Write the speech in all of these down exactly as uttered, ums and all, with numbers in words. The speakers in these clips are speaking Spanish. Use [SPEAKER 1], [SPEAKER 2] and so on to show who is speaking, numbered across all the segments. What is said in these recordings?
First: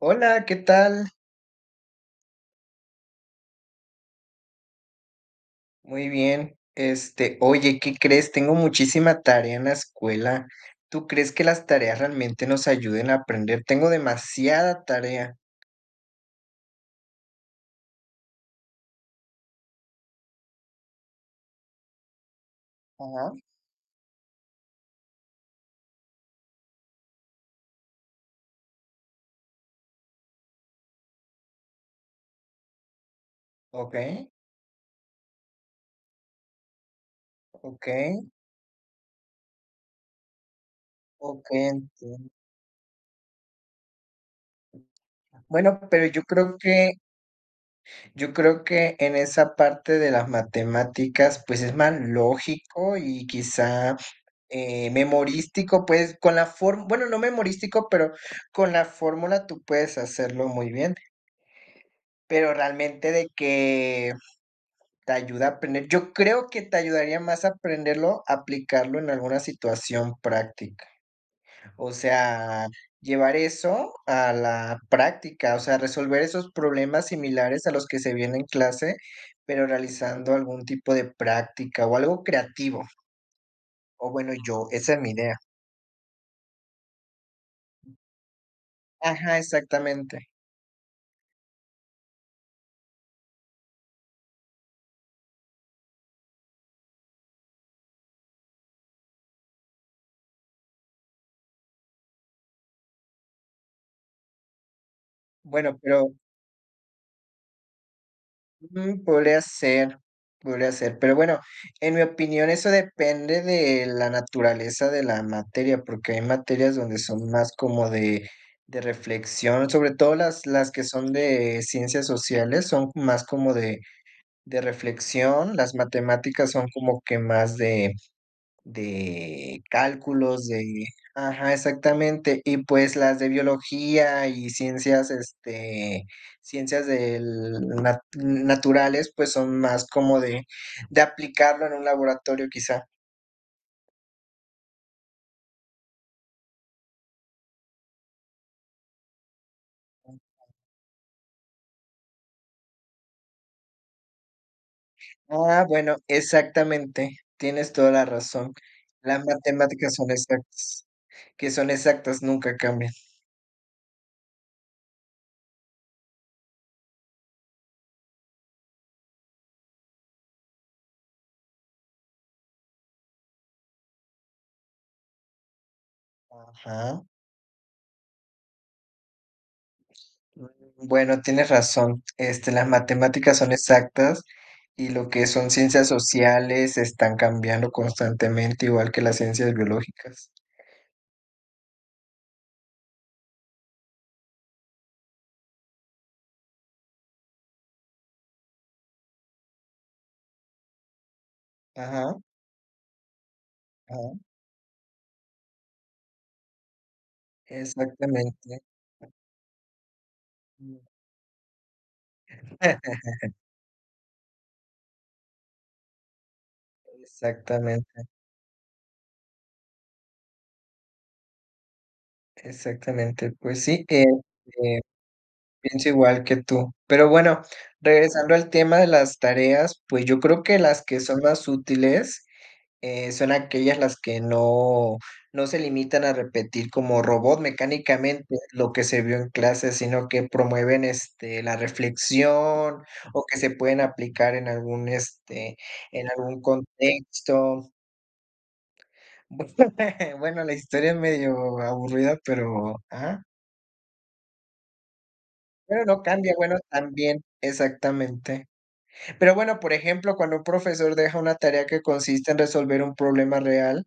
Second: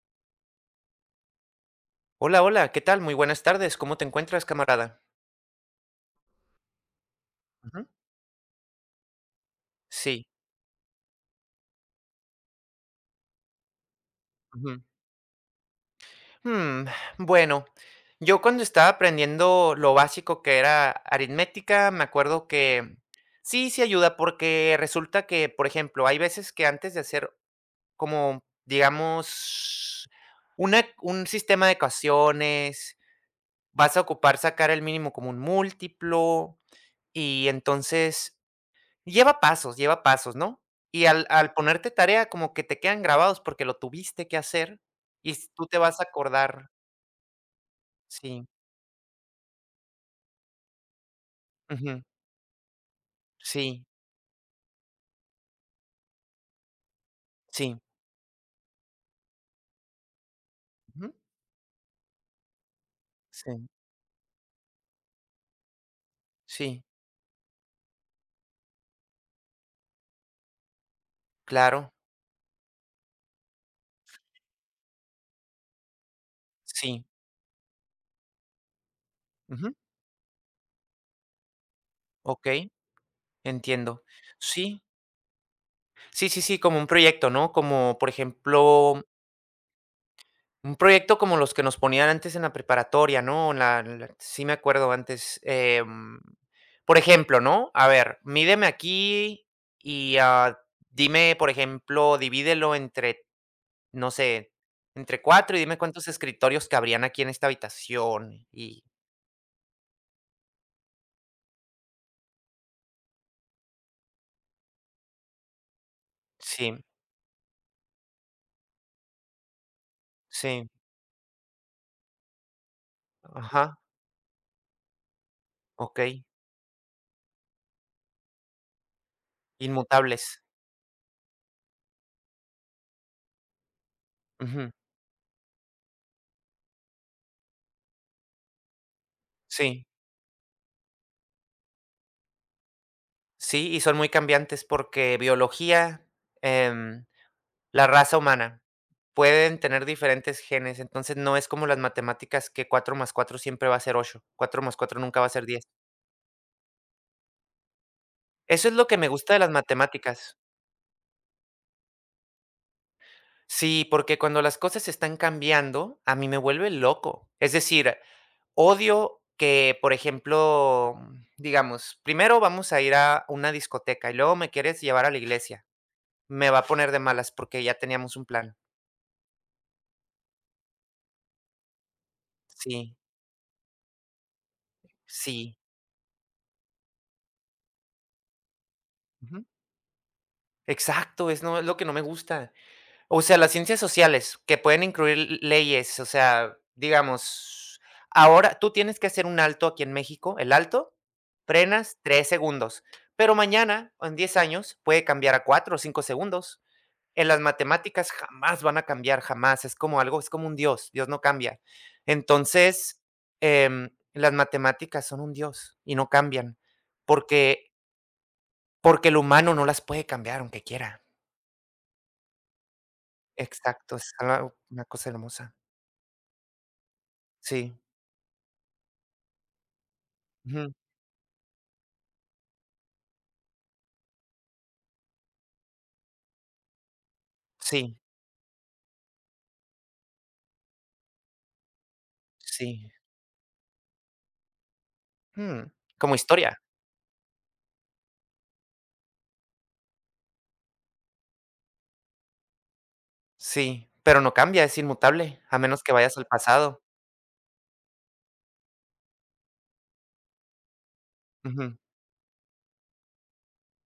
[SPEAKER 1] Hola, ¿qué tal?
[SPEAKER 2] Hola, hola, ¿qué tal? Muy buenas tardes. ¿Cómo te encuentras, camarada?
[SPEAKER 1] Muy bien. Este, oye,
[SPEAKER 2] Ujú.
[SPEAKER 1] ¿qué crees? Tengo muchísima tarea en la
[SPEAKER 2] Sí.
[SPEAKER 1] escuela. ¿Tú crees que las tareas realmente nos ayuden a aprender? Tengo
[SPEAKER 2] Ujú.
[SPEAKER 1] demasiada tarea.
[SPEAKER 2] Mm, bueno, yo cuando estaba aprendiendo lo básico que era aritmética, me acuerdo que
[SPEAKER 1] Ajá.
[SPEAKER 2] sí, sí ayuda porque resulta que, por ejemplo, hay veces que antes de hacer como, digamos, una, un sistema de ecuaciones,
[SPEAKER 1] Ok,
[SPEAKER 2] vas a ocupar sacar el mínimo como un múltiplo y
[SPEAKER 1] ok,
[SPEAKER 2] entonces lleva pasos, lleva pasos, ¿no? Y al
[SPEAKER 1] ok,
[SPEAKER 2] al ponerte tarea,
[SPEAKER 1] entiendo.
[SPEAKER 2] como que te quedan grabados porque lo tuviste que hacer y s tú
[SPEAKER 1] Bueno,
[SPEAKER 2] te vas a
[SPEAKER 1] pero yo creo
[SPEAKER 2] acordar.
[SPEAKER 1] que, yo
[SPEAKER 2] Sí,
[SPEAKER 1] creo que en esa parte de las matemáticas, pues es más
[SPEAKER 2] ujú,
[SPEAKER 1] lógico y
[SPEAKER 2] sí,
[SPEAKER 1] quizá eh, memorístico, pues con la forma, bueno, no
[SPEAKER 2] sí,
[SPEAKER 1] memorístico, pero con la fórmula tú puedes hacerlo muy bien.
[SPEAKER 2] ujú,
[SPEAKER 1] Pero realmente de
[SPEAKER 2] sí,
[SPEAKER 1] que te ayuda a aprender. Yo creo que te
[SPEAKER 2] sí,
[SPEAKER 1] ayudaría más a aprenderlo, aplicarlo en alguna situación práctica. O
[SPEAKER 2] claro,
[SPEAKER 1] sea, llevar eso a la práctica, o sea, resolver esos
[SPEAKER 2] sí,
[SPEAKER 1] problemas similares a los que se vienen en clase, pero
[SPEAKER 2] ujú,
[SPEAKER 1] realizando algún tipo de práctica o algo
[SPEAKER 2] okey,
[SPEAKER 1] creativo.
[SPEAKER 2] entiendo.
[SPEAKER 1] O bueno, yo,
[SPEAKER 2] Sí,
[SPEAKER 1] esa es mi idea.
[SPEAKER 2] sí, sí, sí, como un proyecto, ¿no? Como, por ejemplo.
[SPEAKER 1] Ajá, exactamente.
[SPEAKER 2] Un proyecto como los que nos ponían antes en la preparatoria, ¿no? En La en la sí me acuerdo antes, em, por ejemplo, ¿no? A ver, mídeme aquí y, ah, dime, por ejemplo, divídelo entre, no sé, entre cuatro y dime
[SPEAKER 1] Bueno,
[SPEAKER 2] cuántos
[SPEAKER 1] pero
[SPEAKER 2] escritorios cabrían aquí en esta habitación. Y
[SPEAKER 1] Mm, podría ser, podría ser, pero bueno, en mi opinión eso depende de la naturaleza de la materia, porque hay materias
[SPEAKER 2] sí,
[SPEAKER 1] donde son más como de, de reflexión, sobre todo las,
[SPEAKER 2] sí,
[SPEAKER 1] las que son de ciencias sociales son más como
[SPEAKER 2] ajá,
[SPEAKER 1] de, de reflexión, las
[SPEAKER 2] okey,
[SPEAKER 1] matemáticas son como que más de de
[SPEAKER 2] inmutables.
[SPEAKER 1] cálculos, de... Ajá, exactamente. Y pues las de biología y
[SPEAKER 2] Ujú,
[SPEAKER 1] ciencias, este, ciencias del nat- naturales, pues son más
[SPEAKER 2] sí,
[SPEAKER 1] como de, de aplicarlo en un laboratorio quizá.
[SPEAKER 2] sí, y son muy cambiantes porque biología, em La raza humana. Pueden tener diferentes genes, entonces no es como las matemáticas, que cuatro más cuatro siempre va a ser ocho, cuatro más cuatro nunca va a ser
[SPEAKER 1] Ah,
[SPEAKER 2] diez.
[SPEAKER 1] bueno, exactamente. Tienes toda la razón.
[SPEAKER 2] Eso es lo que me
[SPEAKER 1] Las
[SPEAKER 2] gusta de las
[SPEAKER 1] matemáticas son
[SPEAKER 2] matemáticas.
[SPEAKER 1] exactas, que son exactas, nunca cambian.
[SPEAKER 2] Sí, porque cuando las cosas están cambiando, a mí me vuelve loco. Es decir, odio que, por ejemplo, digamos, primero vamos a ir a una discoteca y luego me quieres llevar a la iglesia. Me va a poner de
[SPEAKER 1] Ajá.
[SPEAKER 2] malas porque ya teníamos un plan.
[SPEAKER 1] Mm, Bueno, tienes razón. Este, las
[SPEAKER 2] Sí,
[SPEAKER 1] matemáticas son exactas y lo que son
[SPEAKER 2] sí.
[SPEAKER 1] ciencias sociales están cambiando constantemente, igual que las
[SPEAKER 2] Ujú.
[SPEAKER 1] ciencias biológicas.
[SPEAKER 2] Exacto, es no es lo que no me gusta. O sea, las ciencias sociales, que pueden incluir l leyes, o sea, digamos, ahora tú tienes que hacer un alto aquí en México. El alto, frenas
[SPEAKER 1] Ajá,
[SPEAKER 2] tres segundos, pero mañana, o
[SPEAKER 1] ajá,
[SPEAKER 2] en diez años, puede cambiar a cuatro o cinco segundos. En las matemáticas
[SPEAKER 1] exactamente.
[SPEAKER 2] jamás van a cambiar, jamás. Es como algo, es como un
[SPEAKER 1] Mm.
[SPEAKER 2] dios. Dios no cambia. Entonces, em, las matemáticas son un dios y no cambian, porque
[SPEAKER 1] Exactamente,
[SPEAKER 2] porque el humano no las puede cambiar aunque quiera.
[SPEAKER 1] exactamente. Pues sí,
[SPEAKER 2] Exacto,
[SPEAKER 1] eh,
[SPEAKER 2] es algo
[SPEAKER 1] eh,
[SPEAKER 2] una cosa hermosa.
[SPEAKER 1] pienso igual que tú. Pero bueno,
[SPEAKER 2] Sí.
[SPEAKER 1] regresando al tema de las tareas, pues yo creo que
[SPEAKER 2] Ujú.
[SPEAKER 1] las que son más útiles Eh, son aquellas las que no no se limitan a repetir como robot
[SPEAKER 2] Sí,
[SPEAKER 1] mecánicamente lo que se vio en clase, sino que promueven, este, la reflexión
[SPEAKER 2] sí.
[SPEAKER 1] o que se pueden aplicar en algún, este,
[SPEAKER 2] Mm,
[SPEAKER 1] en
[SPEAKER 2] como
[SPEAKER 1] algún
[SPEAKER 2] historia.
[SPEAKER 1] contexto. Bueno, la historia es medio aburrida, pero ah
[SPEAKER 2] Sí, pero no cambia, es inmutable, a menos
[SPEAKER 1] pero
[SPEAKER 2] que
[SPEAKER 1] no
[SPEAKER 2] vayas al
[SPEAKER 1] cambia, bueno,
[SPEAKER 2] pasado.
[SPEAKER 1] también exactamente. Pero bueno, por ejemplo, cuando un profesor deja una tarea
[SPEAKER 2] Ujú,
[SPEAKER 1] que consiste en resolver un problema real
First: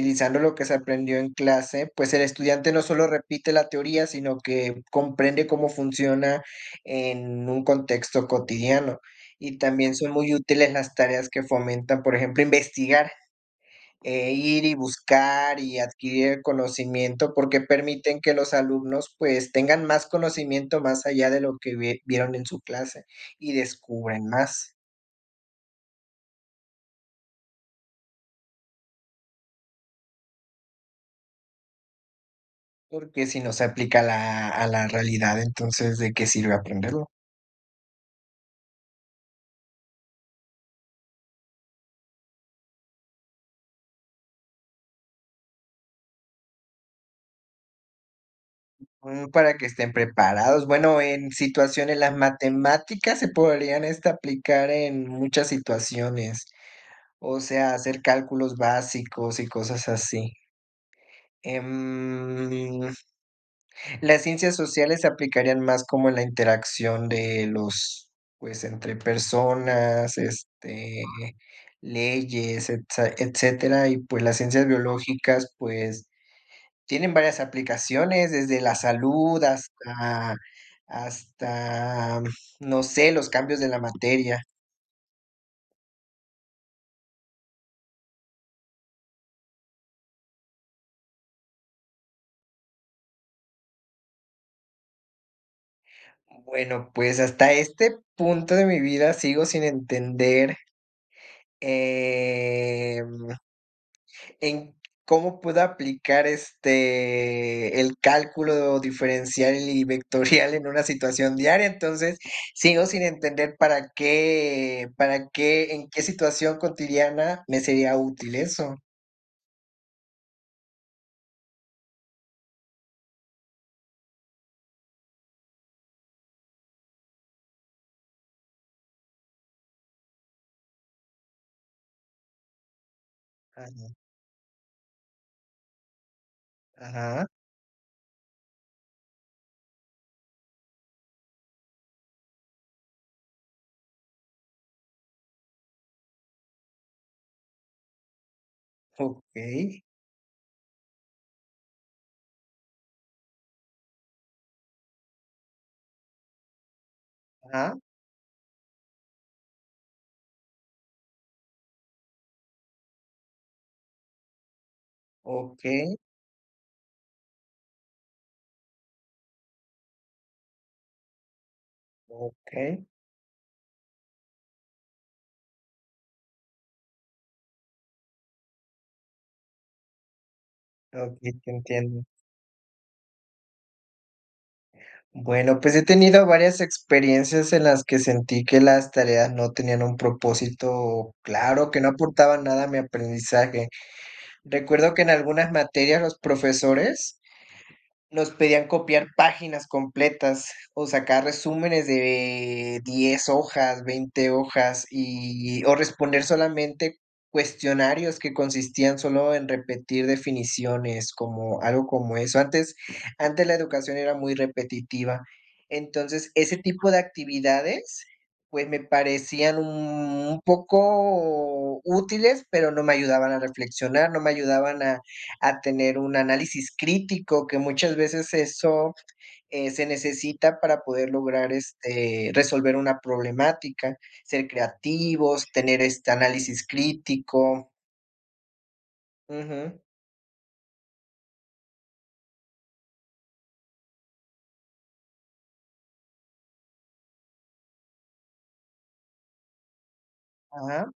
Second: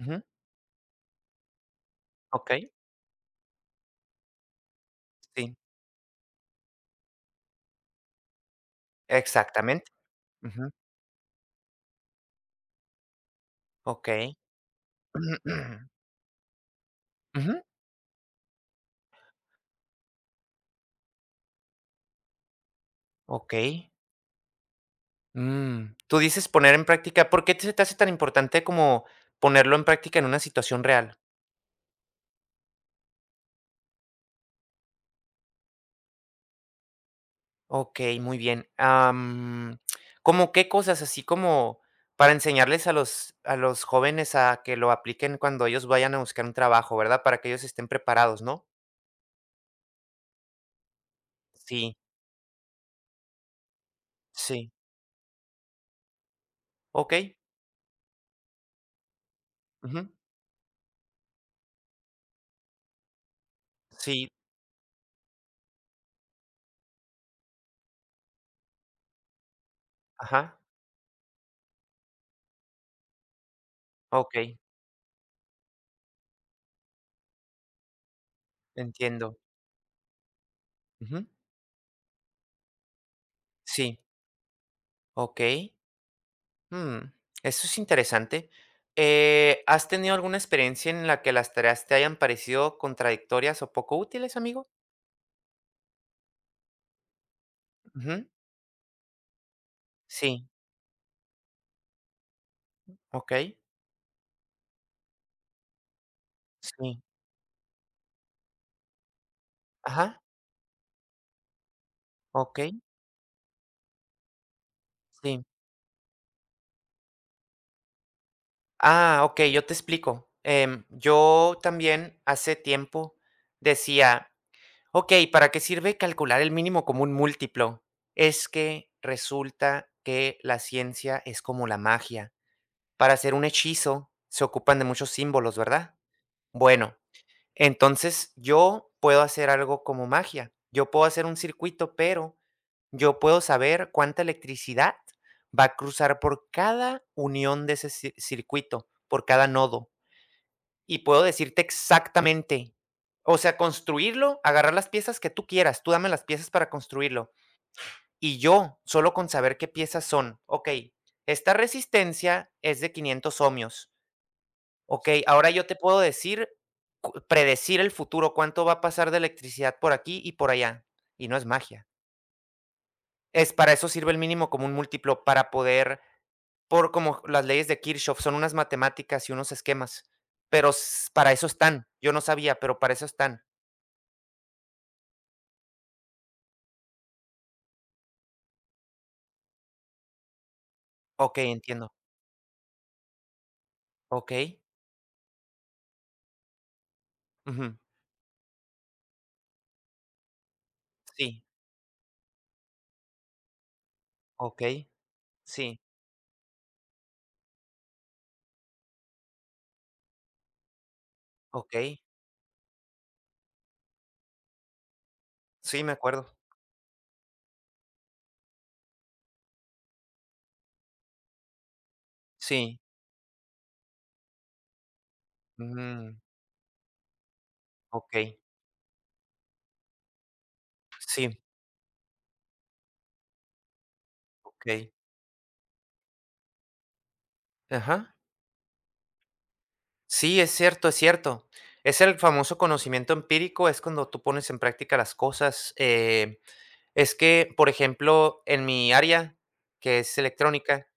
[SPEAKER 2] ujú,
[SPEAKER 1] lo que se aprendió en clase, pues el
[SPEAKER 2] okey,
[SPEAKER 1] estudiante no solo repite la teoría, sino que comprende
[SPEAKER 2] sí,
[SPEAKER 1] cómo funciona en un contexto cotidiano. Y
[SPEAKER 2] exactamente.
[SPEAKER 1] también son muy
[SPEAKER 2] Ujú,
[SPEAKER 1] útiles las tareas que fomentan, por ejemplo, investigar, eh,
[SPEAKER 2] okey.
[SPEAKER 1] ir y buscar y adquirir el conocimiento, porque
[SPEAKER 2] Ujú,
[SPEAKER 1] permiten que los alumnos pues tengan más conocimiento más allá de lo que vi- vieron en su clase y
[SPEAKER 2] okey.
[SPEAKER 1] descubren más.
[SPEAKER 2] Mm, tú dices poner en práctica. ¿Por qué se te hace tan importante como ponerlo en práctica en una situación real?
[SPEAKER 1] Porque si no se aplica a la a la realidad, entonces, ¿de qué sirve aprenderlo?
[SPEAKER 2] Okey, muy bien. Am, ¿cómo qué cosas? Así como para enseñarles a los a los jóvenes a que lo apliquen cuando ellos vayan a buscar un trabajo, ¿verdad? Para que ellos estén preparados, ¿no?
[SPEAKER 1] Mm, para que estén preparados. Bueno, en
[SPEAKER 2] Sí,
[SPEAKER 1] situaciones las matemáticas se podrían, este, aplicar
[SPEAKER 2] sí.
[SPEAKER 1] en muchas situaciones,
[SPEAKER 2] Okey.
[SPEAKER 1] o sea, hacer cálculos básicos y cosas
[SPEAKER 2] Ujú.
[SPEAKER 1] así. Em, las
[SPEAKER 2] Sí,
[SPEAKER 1] ciencias sociales se aplicarían más como en la interacción de los, pues, entre personas,
[SPEAKER 2] ajá.
[SPEAKER 1] este, leyes, etsa etcétera, y, pues, las
[SPEAKER 2] Okey,
[SPEAKER 1] ciencias biológicas, pues Tienen varias aplicaciones, desde la
[SPEAKER 2] entiendo.
[SPEAKER 1] salud hasta
[SPEAKER 2] Ujú.
[SPEAKER 1] hasta, no sé, los cambios de la
[SPEAKER 2] Sí,
[SPEAKER 1] materia.
[SPEAKER 2] okey. Mm, eso es interesante. Eh, ¿has tenido alguna experiencia en la que las tareas te hayan parecido contradictorias o poco útiles, amigo?
[SPEAKER 1] Bueno, pues hasta este
[SPEAKER 2] Ujú.
[SPEAKER 1] punto de mi vida sigo sin
[SPEAKER 2] Sí,
[SPEAKER 1] entender, em,
[SPEAKER 2] okey.
[SPEAKER 1] en cómo puedo aplicar,
[SPEAKER 2] Sí,
[SPEAKER 1] este, el cálculo diferencial y
[SPEAKER 2] ajá.
[SPEAKER 1] vectorial en una situación diaria. Entonces,
[SPEAKER 2] Okey,
[SPEAKER 1] sigo sin entender para qué para
[SPEAKER 2] sí.
[SPEAKER 1] qué en qué situación cotidiana me sería útil eso.
[SPEAKER 2] Ah, okey, yo te explico. Em, yo también hace tiempo decía: "Okey, ¿para qué sirve calcular el mínimo común múltiplo?". Es que resulta que la ciencia es como la magia. Para hacer un
[SPEAKER 1] Ajá.
[SPEAKER 2] hechizo se ocupan de muchos símbolos, ¿verdad? Bueno,
[SPEAKER 1] Ajá.
[SPEAKER 2] entonces yo puedo hacer algo como magia. Yo puedo hacer un circuito, pero yo puedo saber cuánta electricidad va a cruzar por cada unión de ese ci- circuito, por cada
[SPEAKER 1] Okey,
[SPEAKER 2] nodo. Y puedo decirte exactamente, o sea, construirlo, agarrar las piezas que tú quieras. Tú dame las piezas para construirlo.
[SPEAKER 1] ah,
[SPEAKER 2] Y yo, solo con saber qué piezas son, ok, esta resistencia es de 500 ohmios, ok, ahora yo te
[SPEAKER 1] okey,
[SPEAKER 2] puedo decir, cu- predecir el futuro, cuánto va a pasar de electricidad por aquí y por allá. Y no es magia.
[SPEAKER 1] okey,
[SPEAKER 2] Es para eso sirve el mínimo común múltiplo, para poder, por como las leyes de Kirchhoff, son unas matemáticas y unos esquemas, pero s
[SPEAKER 1] okey,
[SPEAKER 2] para eso
[SPEAKER 1] te
[SPEAKER 2] están.
[SPEAKER 1] entiendo.
[SPEAKER 2] Yo no sabía, pero para eso están.
[SPEAKER 1] Bueno, pues he tenido varias experiencias en las que sentí que las tareas no tenían un propósito
[SPEAKER 2] Okey,
[SPEAKER 1] claro, que no
[SPEAKER 2] entiendo.
[SPEAKER 1] aportaban nada a mi aprendizaje.
[SPEAKER 2] Okey.
[SPEAKER 1] Recuerdo que en algunas materias los profesores
[SPEAKER 2] Ujú.
[SPEAKER 1] nos pedían copiar páginas completas o sacar
[SPEAKER 2] Sí.
[SPEAKER 1] resúmenes de diez hojas, veinte hojas
[SPEAKER 2] Okey.
[SPEAKER 1] y o
[SPEAKER 2] Sí.
[SPEAKER 1] responder solamente cuestionarios que consistían solo en repetir definiciones, como algo
[SPEAKER 2] Okey.
[SPEAKER 1] como eso. Antes antes la educación era muy repetitiva.
[SPEAKER 2] Sí, me acuerdo.
[SPEAKER 1] Entonces, ese tipo de actividades, pues, me parecían un poco útiles, pero
[SPEAKER 2] Sí.
[SPEAKER 1] no me ayudaban a reflexionar, no me ayudaban a a tener un
[SPEAKER 2] Mm,
[SPEAKER 1] análisis crítico, que muchas veces
[SPEAKER 2] okey.
[SPEAKER 1] eso, eh, se necesita para poder
[SPEAKER 2] Sí,
[SPEAKER 1] lograr, este, resolver una problemática, ser
[SPEAKER 2] okey.
[SPEAKER 1] creativos, tener este análisis crítico.
[SPEAKER 2] Ajá.
[SPEAKER 1] Ujú.
[SPEAKER 2] Sí, es cierto, es cierto. Es el famoso conocimiento empírico, es cuando tú pones en práctica las cosas, eh Es que, por ejemplo, en mi área, que es electrónica,
[SPEAKER 1] Ajá.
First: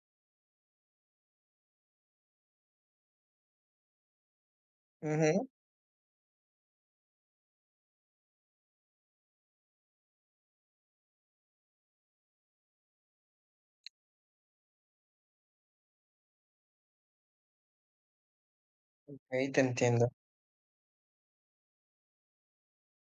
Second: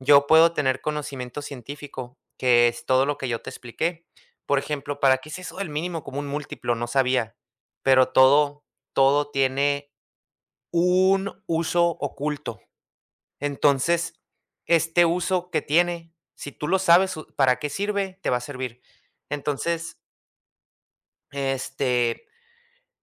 [SPEAKER 2] yo puedo tener conocimiento científico, que es todo lo que yo te expliqué. Por ejemplo, ¿para qué es
[SPEAKER 1] Ujú.
[SPEAKER 2] eso del mínimo común múltiplo? No sabía, pero todo, todo tiene un uso oculto. Entonces, este uso que tiene, si tú lo sabes, u- para qué sirve, te va a servir.
[SPEAKER 1] Okey, te
[SPEAKER 2] Entonces,
[SPEAKER 1] entiendo.
[SPEAKER 2] este,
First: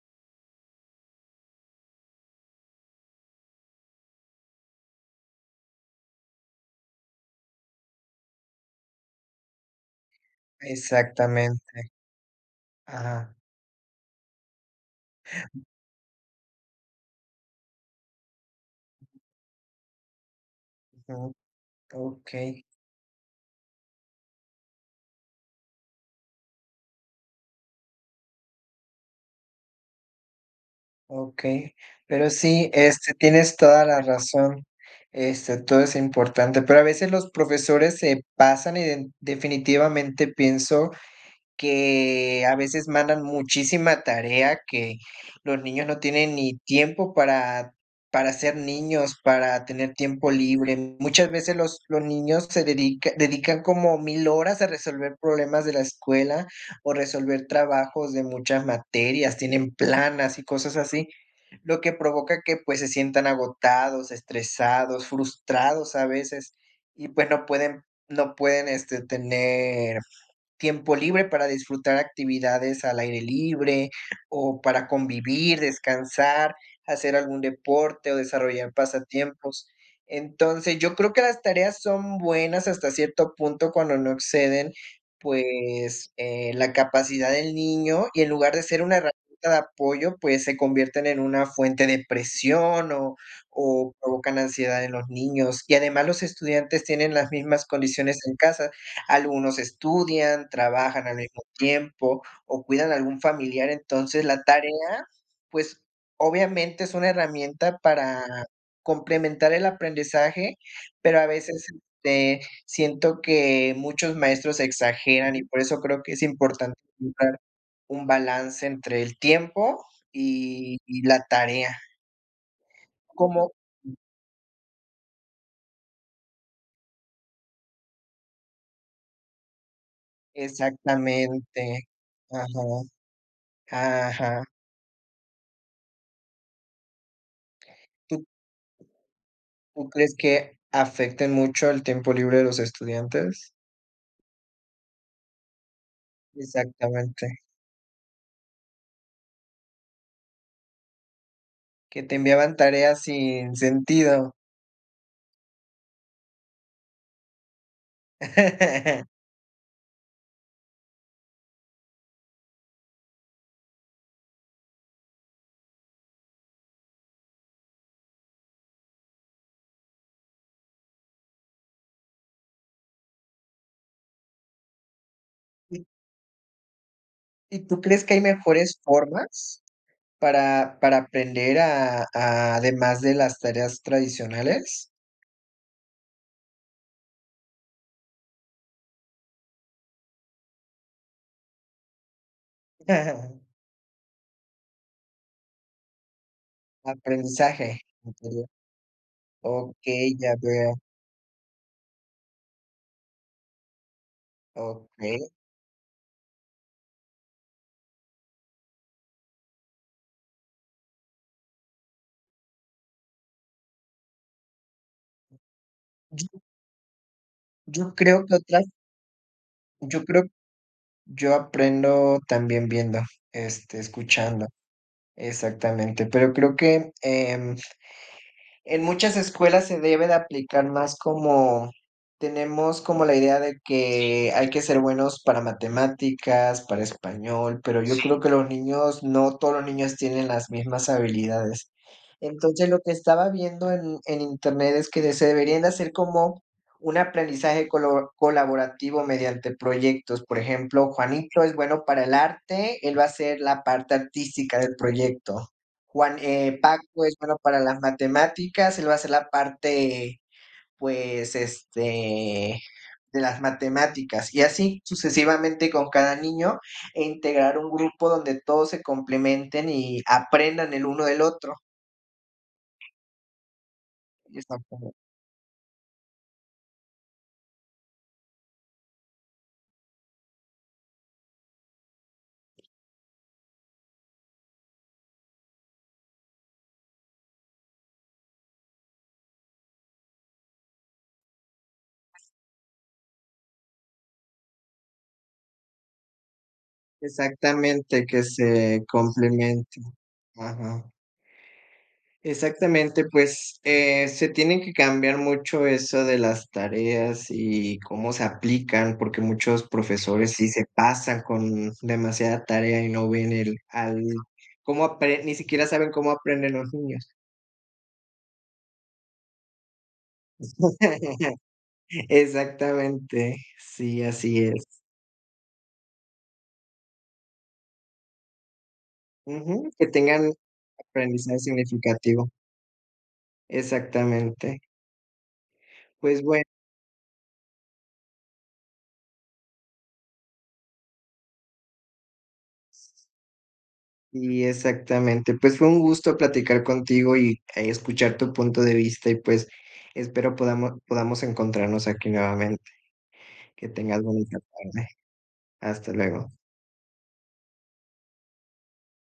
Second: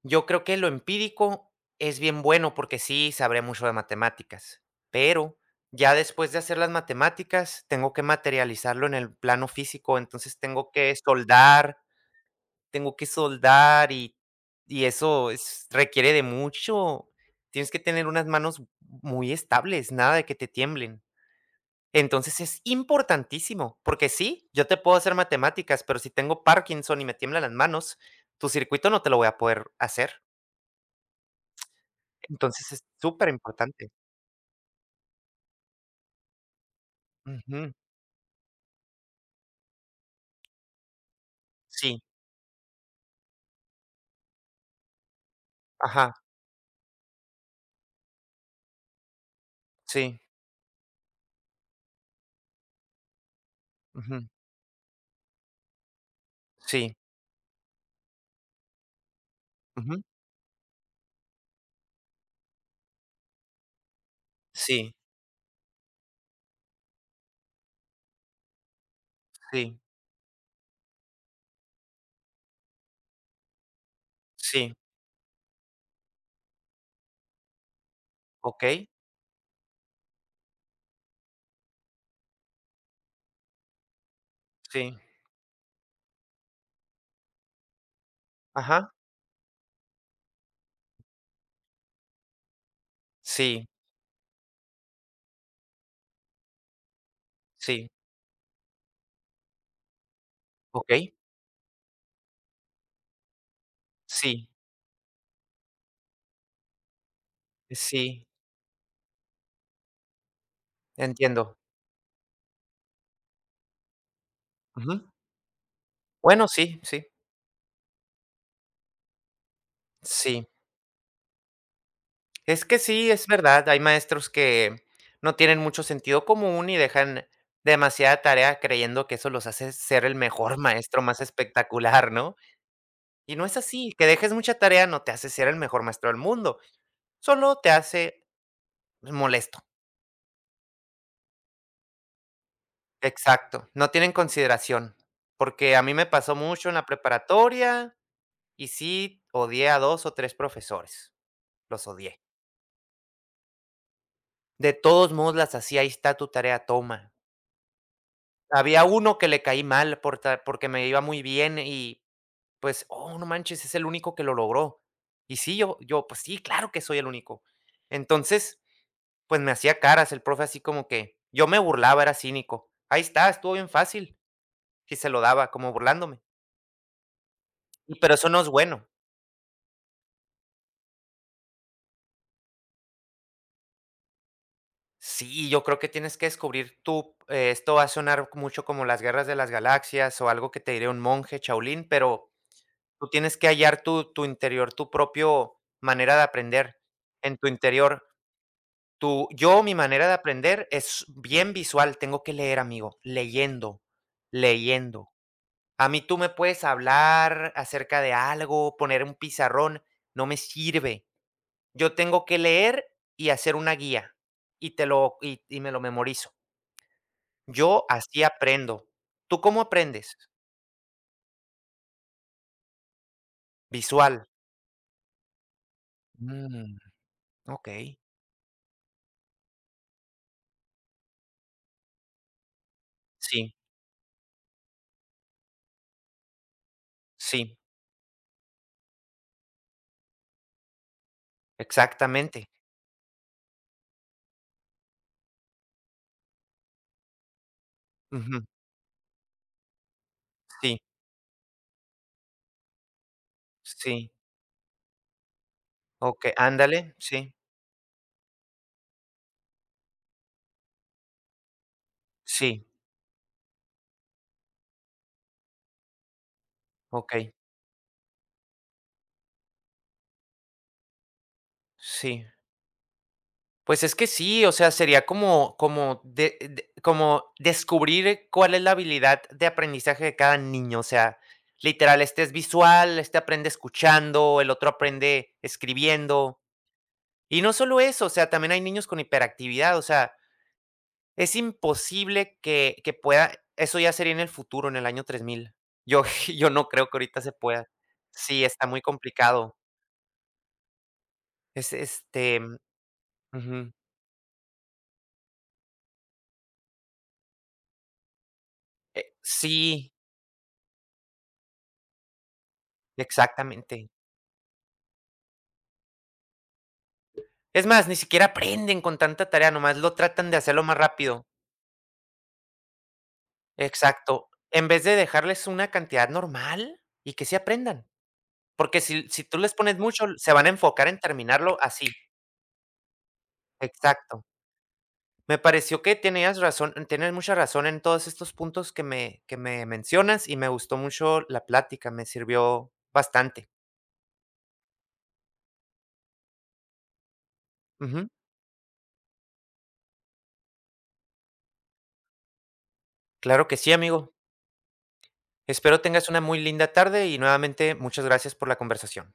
[SPEAKER 2] yo creo que lo empírico es bien bueno porque sí sabré mucho de matemáticas, pero ya después de hacer las matemáticas tengo que materializarlo en el plano físico. Entonces tengo que soldar,
[SPEAKER 1] Exactamente.
[SPEAKER 2] tengo que
[SPEAKER 1] Ajá.
[SPEAKER 2] soldar y y eso es requiere de mucho. Tienes que tener unas manos muy estables, nada de que te tiemblen.
[SPEAKER 1] Ujú.
[SPEAKER 2] Entonces
[SPEAKER 1] Okey,
[SPEAKER 2] es importantísimo, porque sí, yo te puedo hacer matemáticas, pero si tengo Parkinson y me tiemblan las manos, tu circuito no te lo voy a poder hacer.
[SPEAKER 1] okey. Pero sí,
[SPEAKER 2] Entonces, es
[SPEAKER 1] este, tienes toda
[SPEAKER 2] superimportante.
[SPEAKER 1] la razón. Este, todo es importante, pero a veces los
[SPEAKER 2] Ujú.
[SPEAKER 1] profesores se pasan y de definitivamente pienso
[SPEAKER 2] Sí,
[SPEAKER 1] que a veces mandan muchísima tarea que los niños no
[SPEAKER 2] ajá,
[SPEAKER 1] tienen ni tiempo para, para ser niños, para tener
[SPEAKER 2] sí,
[SPEAKER 1] tiempo libre. Muchas veces los, los niños se dedica- dedican como
[SPEAKER 2] ujú,
[SPEAKER 1] mil horas a resolver problemas de la escuela o
[SPEAKER 2] sí,
[SPEAKER 1] resolver trabajos de muchas materias, tienen
[SPEAKER 2] ujú,
[SPEAKER 1] planas y cosas así, lo que provoca que pues se sientan agotados,
[SPEAKER 2] sí,
[SPEAKER 1] estresados, frustrados a veces y pues no pueden, no pueden este,
[SPEAKER 2] sí,
[SPEAKER 1] tener tiempo libre para disfrutar actividades al aire libre o
[SPEAKER 2] sí,
[SPEAKER 1] para convivir, descansar, hacer algún deporte o desarrollar
[SPEAKER 2] okey,
[SPEAKER 1] pasatiempos. Entonces, yo creo que las tareas son buenas hasta cierto punto cuando no exceden,
[SPEAKER 2] sí,
[SPEAKER 1] pues, eh, la capacidad del niño y en lugar de ser
[SPEAKER 2] ajá,
[SPEAKER 1] una herramienta de apoyo, pues, se convierten en una fuente de presión o
[SPEAKER 2] sí,
[SPEAKER 1] o provocan ansiedad en los niños. Y además los estudiantes tienen las mismas
[SPEAKER 2] sí,
[SPEAKER 1] condiciones en casa. Algunos estudian, trabajan al
[SPEAKER 2] okey,
[SPEAKER 1] mismo tiempo o cuidan a algún familiar, entonces la
[SPEAKER 2] sí,
[SPEAKER 1] tarea, pues, obviamente es una herramienta para
[SPEAKER 2] sí,
[SPEAKER 1] complementar el aprendizaje, pero a
[SPEAKER 2] entiendo.
[SPEAKER 1] veces, este, siento que muchos maestros
[SPEAKER 2] Ujú.
[SPEAKER 1] exageran y por eso creo que es
[SPEAKER 2] Bueno,
[SPEAKER 1] importante
[SPEAKER 2] sí, sí,
[SPEAKER 1] encontrar un balance entre el tiempo
[SPEAKER 2] sí.
[SPEAKER 1] y y la tarea.
[SPEAKER 2] Es que sí, es
[SPEAKER 1] ¿Cómo?
[SPEAKER 2] verdad, hay maestros que no tienen mucho sentido común y dejan demasiada tarea, creyendo que eso los hace ser el mejor maestro, más
[SPEAKER 1] Exactamente.
[SPEAKER 2] espectacular, ¿no?
[SPEAKER 1] Ajá,
[SPEAKER 2] Y no es así, que dejes
[SPEAKER 1] ajá.
[SPEAKER 2] mucha tarea no te hace ser el mejor maestro del mundo, solo te
[SPEAKER 1] ¿Tú
[SPEAKER 2] hace molesto.
[SPEAKER 1] ¿Tú crees que afecten mucho el tiempo libre de los estudiantes?
[SPEAKER 2] Exacto, no tienen consideración, porque a mí me pasó mucho en la
[SPEAKER 1] Exactamente,
[SPEAKER 2] preparatoria y sí odié a dos o tres profesores, los
[SPEAKER 1] que te
[SPEAKER 2] odié.
[SPEAKER 1] enviaban tareas sin sentido.
[SPEAKER 2] De todos modos las hacía, ahí está tu tarea, toma. Había uno que le caí mal por ta porque me iba muy bien y, pues, oh, no manches, es el único que lo logró. Y sí, yo yo, pues sí, claro que soy el único. Entonces pues me hacía caras el profe, así como que yo me burlaba, era cínico. Ahí está, estuvo bien fácil. Y se lo daba como
[SPEAKER 1] ¿Y
[SPEAKER 2] burlándome.
[SPEAKER 1] y tú
[SPEAKER 2] Y
[SPEAKER 1] crees
[SPEAKER 2] pero
[SPEAKER 1] que hay
[SPEAKER 2] eso no es
[SPEAKER 1] mejores
[SPEAKER 2] bueno.
[SPEAKER 1] formas para para aprender a a además de las tareas tradicionales?
[SPEAKER 2] Sí, yo creo que tienes que descubrir tú, eh, esto va a sonar mucho como las guerras de las galaxias o algo que te diría un monje Shaolin, pero tú tienes que hallar tu tu interior, tu propio manera de aprender. En tu
[SPEAKER 1] Aprendizaje
[SPEAKER 2] interior,
[SPEAKER 1] interior.
[SPEAKER 2] tu yo, mi
[SPEAKER 1] Okey,
[SPEAKER 2] manera de
[SPEAKER 1] ya
[SPEAKER 2] aprender
[SPEAKER 1] veo.
[SPEAKER 2] es bien visual, tengo que leer, amigo, leyendo, leyendo.
[SPEAKER 1] Okey.
[SPEAKER 2] A mí tú me puedes hablar acerca de algo, poner un pizarrón, no me sirve. Yo tengo que leer y hacer una guía y te lo y y me lo memorizo.
[SPEAKER 1] Yo
[SPEAKER 2] Yo
[SPEAKER 1] yo
[SPEAKER 2] así
[SPEAKER 1] creo que otras
[SPEAKER 2] aprendo. ¿Tú cómo
[SPEAKER 1] yo
[SPEAKER 2] aprendes?
[SPEAKER 1] creo yo aprendo también viendo, este,
[SPEAKER 2] Visual.
[SPEAKER 1] escuchando. Exactamente, pero creo
[SPEAKER 2] Mm,
[SPEAKER 1] que em,
[SPEAKER 2] okey.
[SPEAKER 1] en muchas escuelas se debe de aplicar más como tenemos como la idea de
[SPEAKER 2] Sí,
[SPEAKER 1] que hay que ser buenos para matemáticas, para
[SPEAKER 2] sí,
[SPEAKER 1] español, pero yo creo que los niños, no todos los niños tienen las mismas habilidades.
[SPEAKER 2] exactamente.
[SPEAKER 1] Entonces lo que estaba viendo en, en internet es que se deberían de hacer como un aprendizaje colo-
[SPEAKER 2] Ujú.
[SPEAKER 1] colaborativo mediante proyectos. Por
[SPEAKER 2] Sí,
[SPEAKER 1] ejemplo, Juanito es bueno para el arte, él va a hacer la parte
[SPEAKER 2] sí.
[SPEAKER 1] artística del proyecto. Juan,
[SPEAKER 2] Okey,
[SPEAKER 1] eh,
[SPEAKER 2] ándale,
[SPEAKER 1] Paco es
[SPEAKER 2] sí,
[SPEAKER 1] bueno para las matemáticas, él va a hacer la parte, pues, este,
[SPEAKER 2] sí,
[SPEAKER 1] de las matemáticas y así sucesivamente con cada niño e
[SPEAKER 2] okey,
[SPEAKER 1] integrar un grupo donde todos se complementen y aprendan el uno del otro.
[SPEAKER 2] sí. Pues es que sí, o sea,
[SPEAKER 1] Exactamente,
[SPEAKER 2] sería como como de de como descubrir cuál es la habilidad de aprendizaje de cada niño, o sea, literal, este es visual, este aprende escuchando, el otro aprende escribiendo. Y no solo eso, o sea, también hay niños con hiperactividad, o sea, es imposible que que pueda. Eso ya sería en el futuro, en el año tres mil. Yo yo no creo que ahorita se pueda.
[SPEAKER 1] exactamente, que
[SPEAKER 2] Sí, está muy
[SPEAKER 1] se
[SPEAKER 2] complicado.
[SPEAKER 1] complementen. Ajá.
[SPEAKER 2] Es, este
[SPEAKER 1] Exactamente, pues,
[SPEAKER 2] ujú,
[SPEAKER 1] eh, se tiene que cambiar mucho eso de las tareas y cómo se aplican,
[SPEAKER 2] eh,
[SPEAKER 1] porque muchos
[SPEAKER 2] sí,
[SPEAKER 1] profesores sí se pasan con demasiada tarea y no ven el
[SPEAKER 2] exactamente.
[SPEAKER 1] al cómo apre ni siquiera saben cómo aprenden los niños.
[SPEAKER 2] Es más, ni siquiera aprenden con tanta tarea, nomás lo tratan de hacerlo más rápido.
[SPEAKER 1] Exactamente, sí,
[SPEAKER 2] Exacto.
[SPEAKER 1] así es.
[SPEAKER 2] En vez de dejarles una cantidad normal y que sí aprendan, porque si si tú les
[SPEAKER 1] Ujú,
[SPEAKER 2] pones
[SPEAKER 1] que
[SPEAKER 2] mucho,
[SPEAKER 1] tengan
[SPEAKER 2] se van a enfocar en
[SPEAKER 1] aprendizaje
[SPEAKER 2] terminarlo así.
[SPEAKER 1] significativo.
[SPEAKER 2] Exacto.
[SPEAKER 1] Exactamente.
[SPEAKER 2] Me pareció que
[SPEAKER 1] Pues,
[SPEAKER 2] tenías
[SPEAKER 1] bueno.
[SPEAKER 2] razón tienes mucha razón en todos estos puntos que me que me mencionas, y me gustó mucho la plática, me sirvió bastante.
[SPEAKER 1] Sí, exactamente. Pues fue un gusto platicar contigo y, eh,
[SPEAKER 2] Ujú.
[SPEAKER 1] escuchar tu punto de vista y pues espero podamos, podamos encontrarnos aquí nuevamente.
[SPEAKER 2] Claro que
[SPEAKER 1] Que
[SPEAKER 2] sí,
[SPEAKER 1] tengas
[SPEAKER 2] amigo.
[SPEAKER 1] bonita tarde.
[SPEAKER 2] Espero
[SPEAKER 1] Hasta
[SPEAKER 2] tengas una
[SPEAKER 1] luego.
[SPEAKER 2] muy linda tarde y nuevamente muchas gracias por la conversación.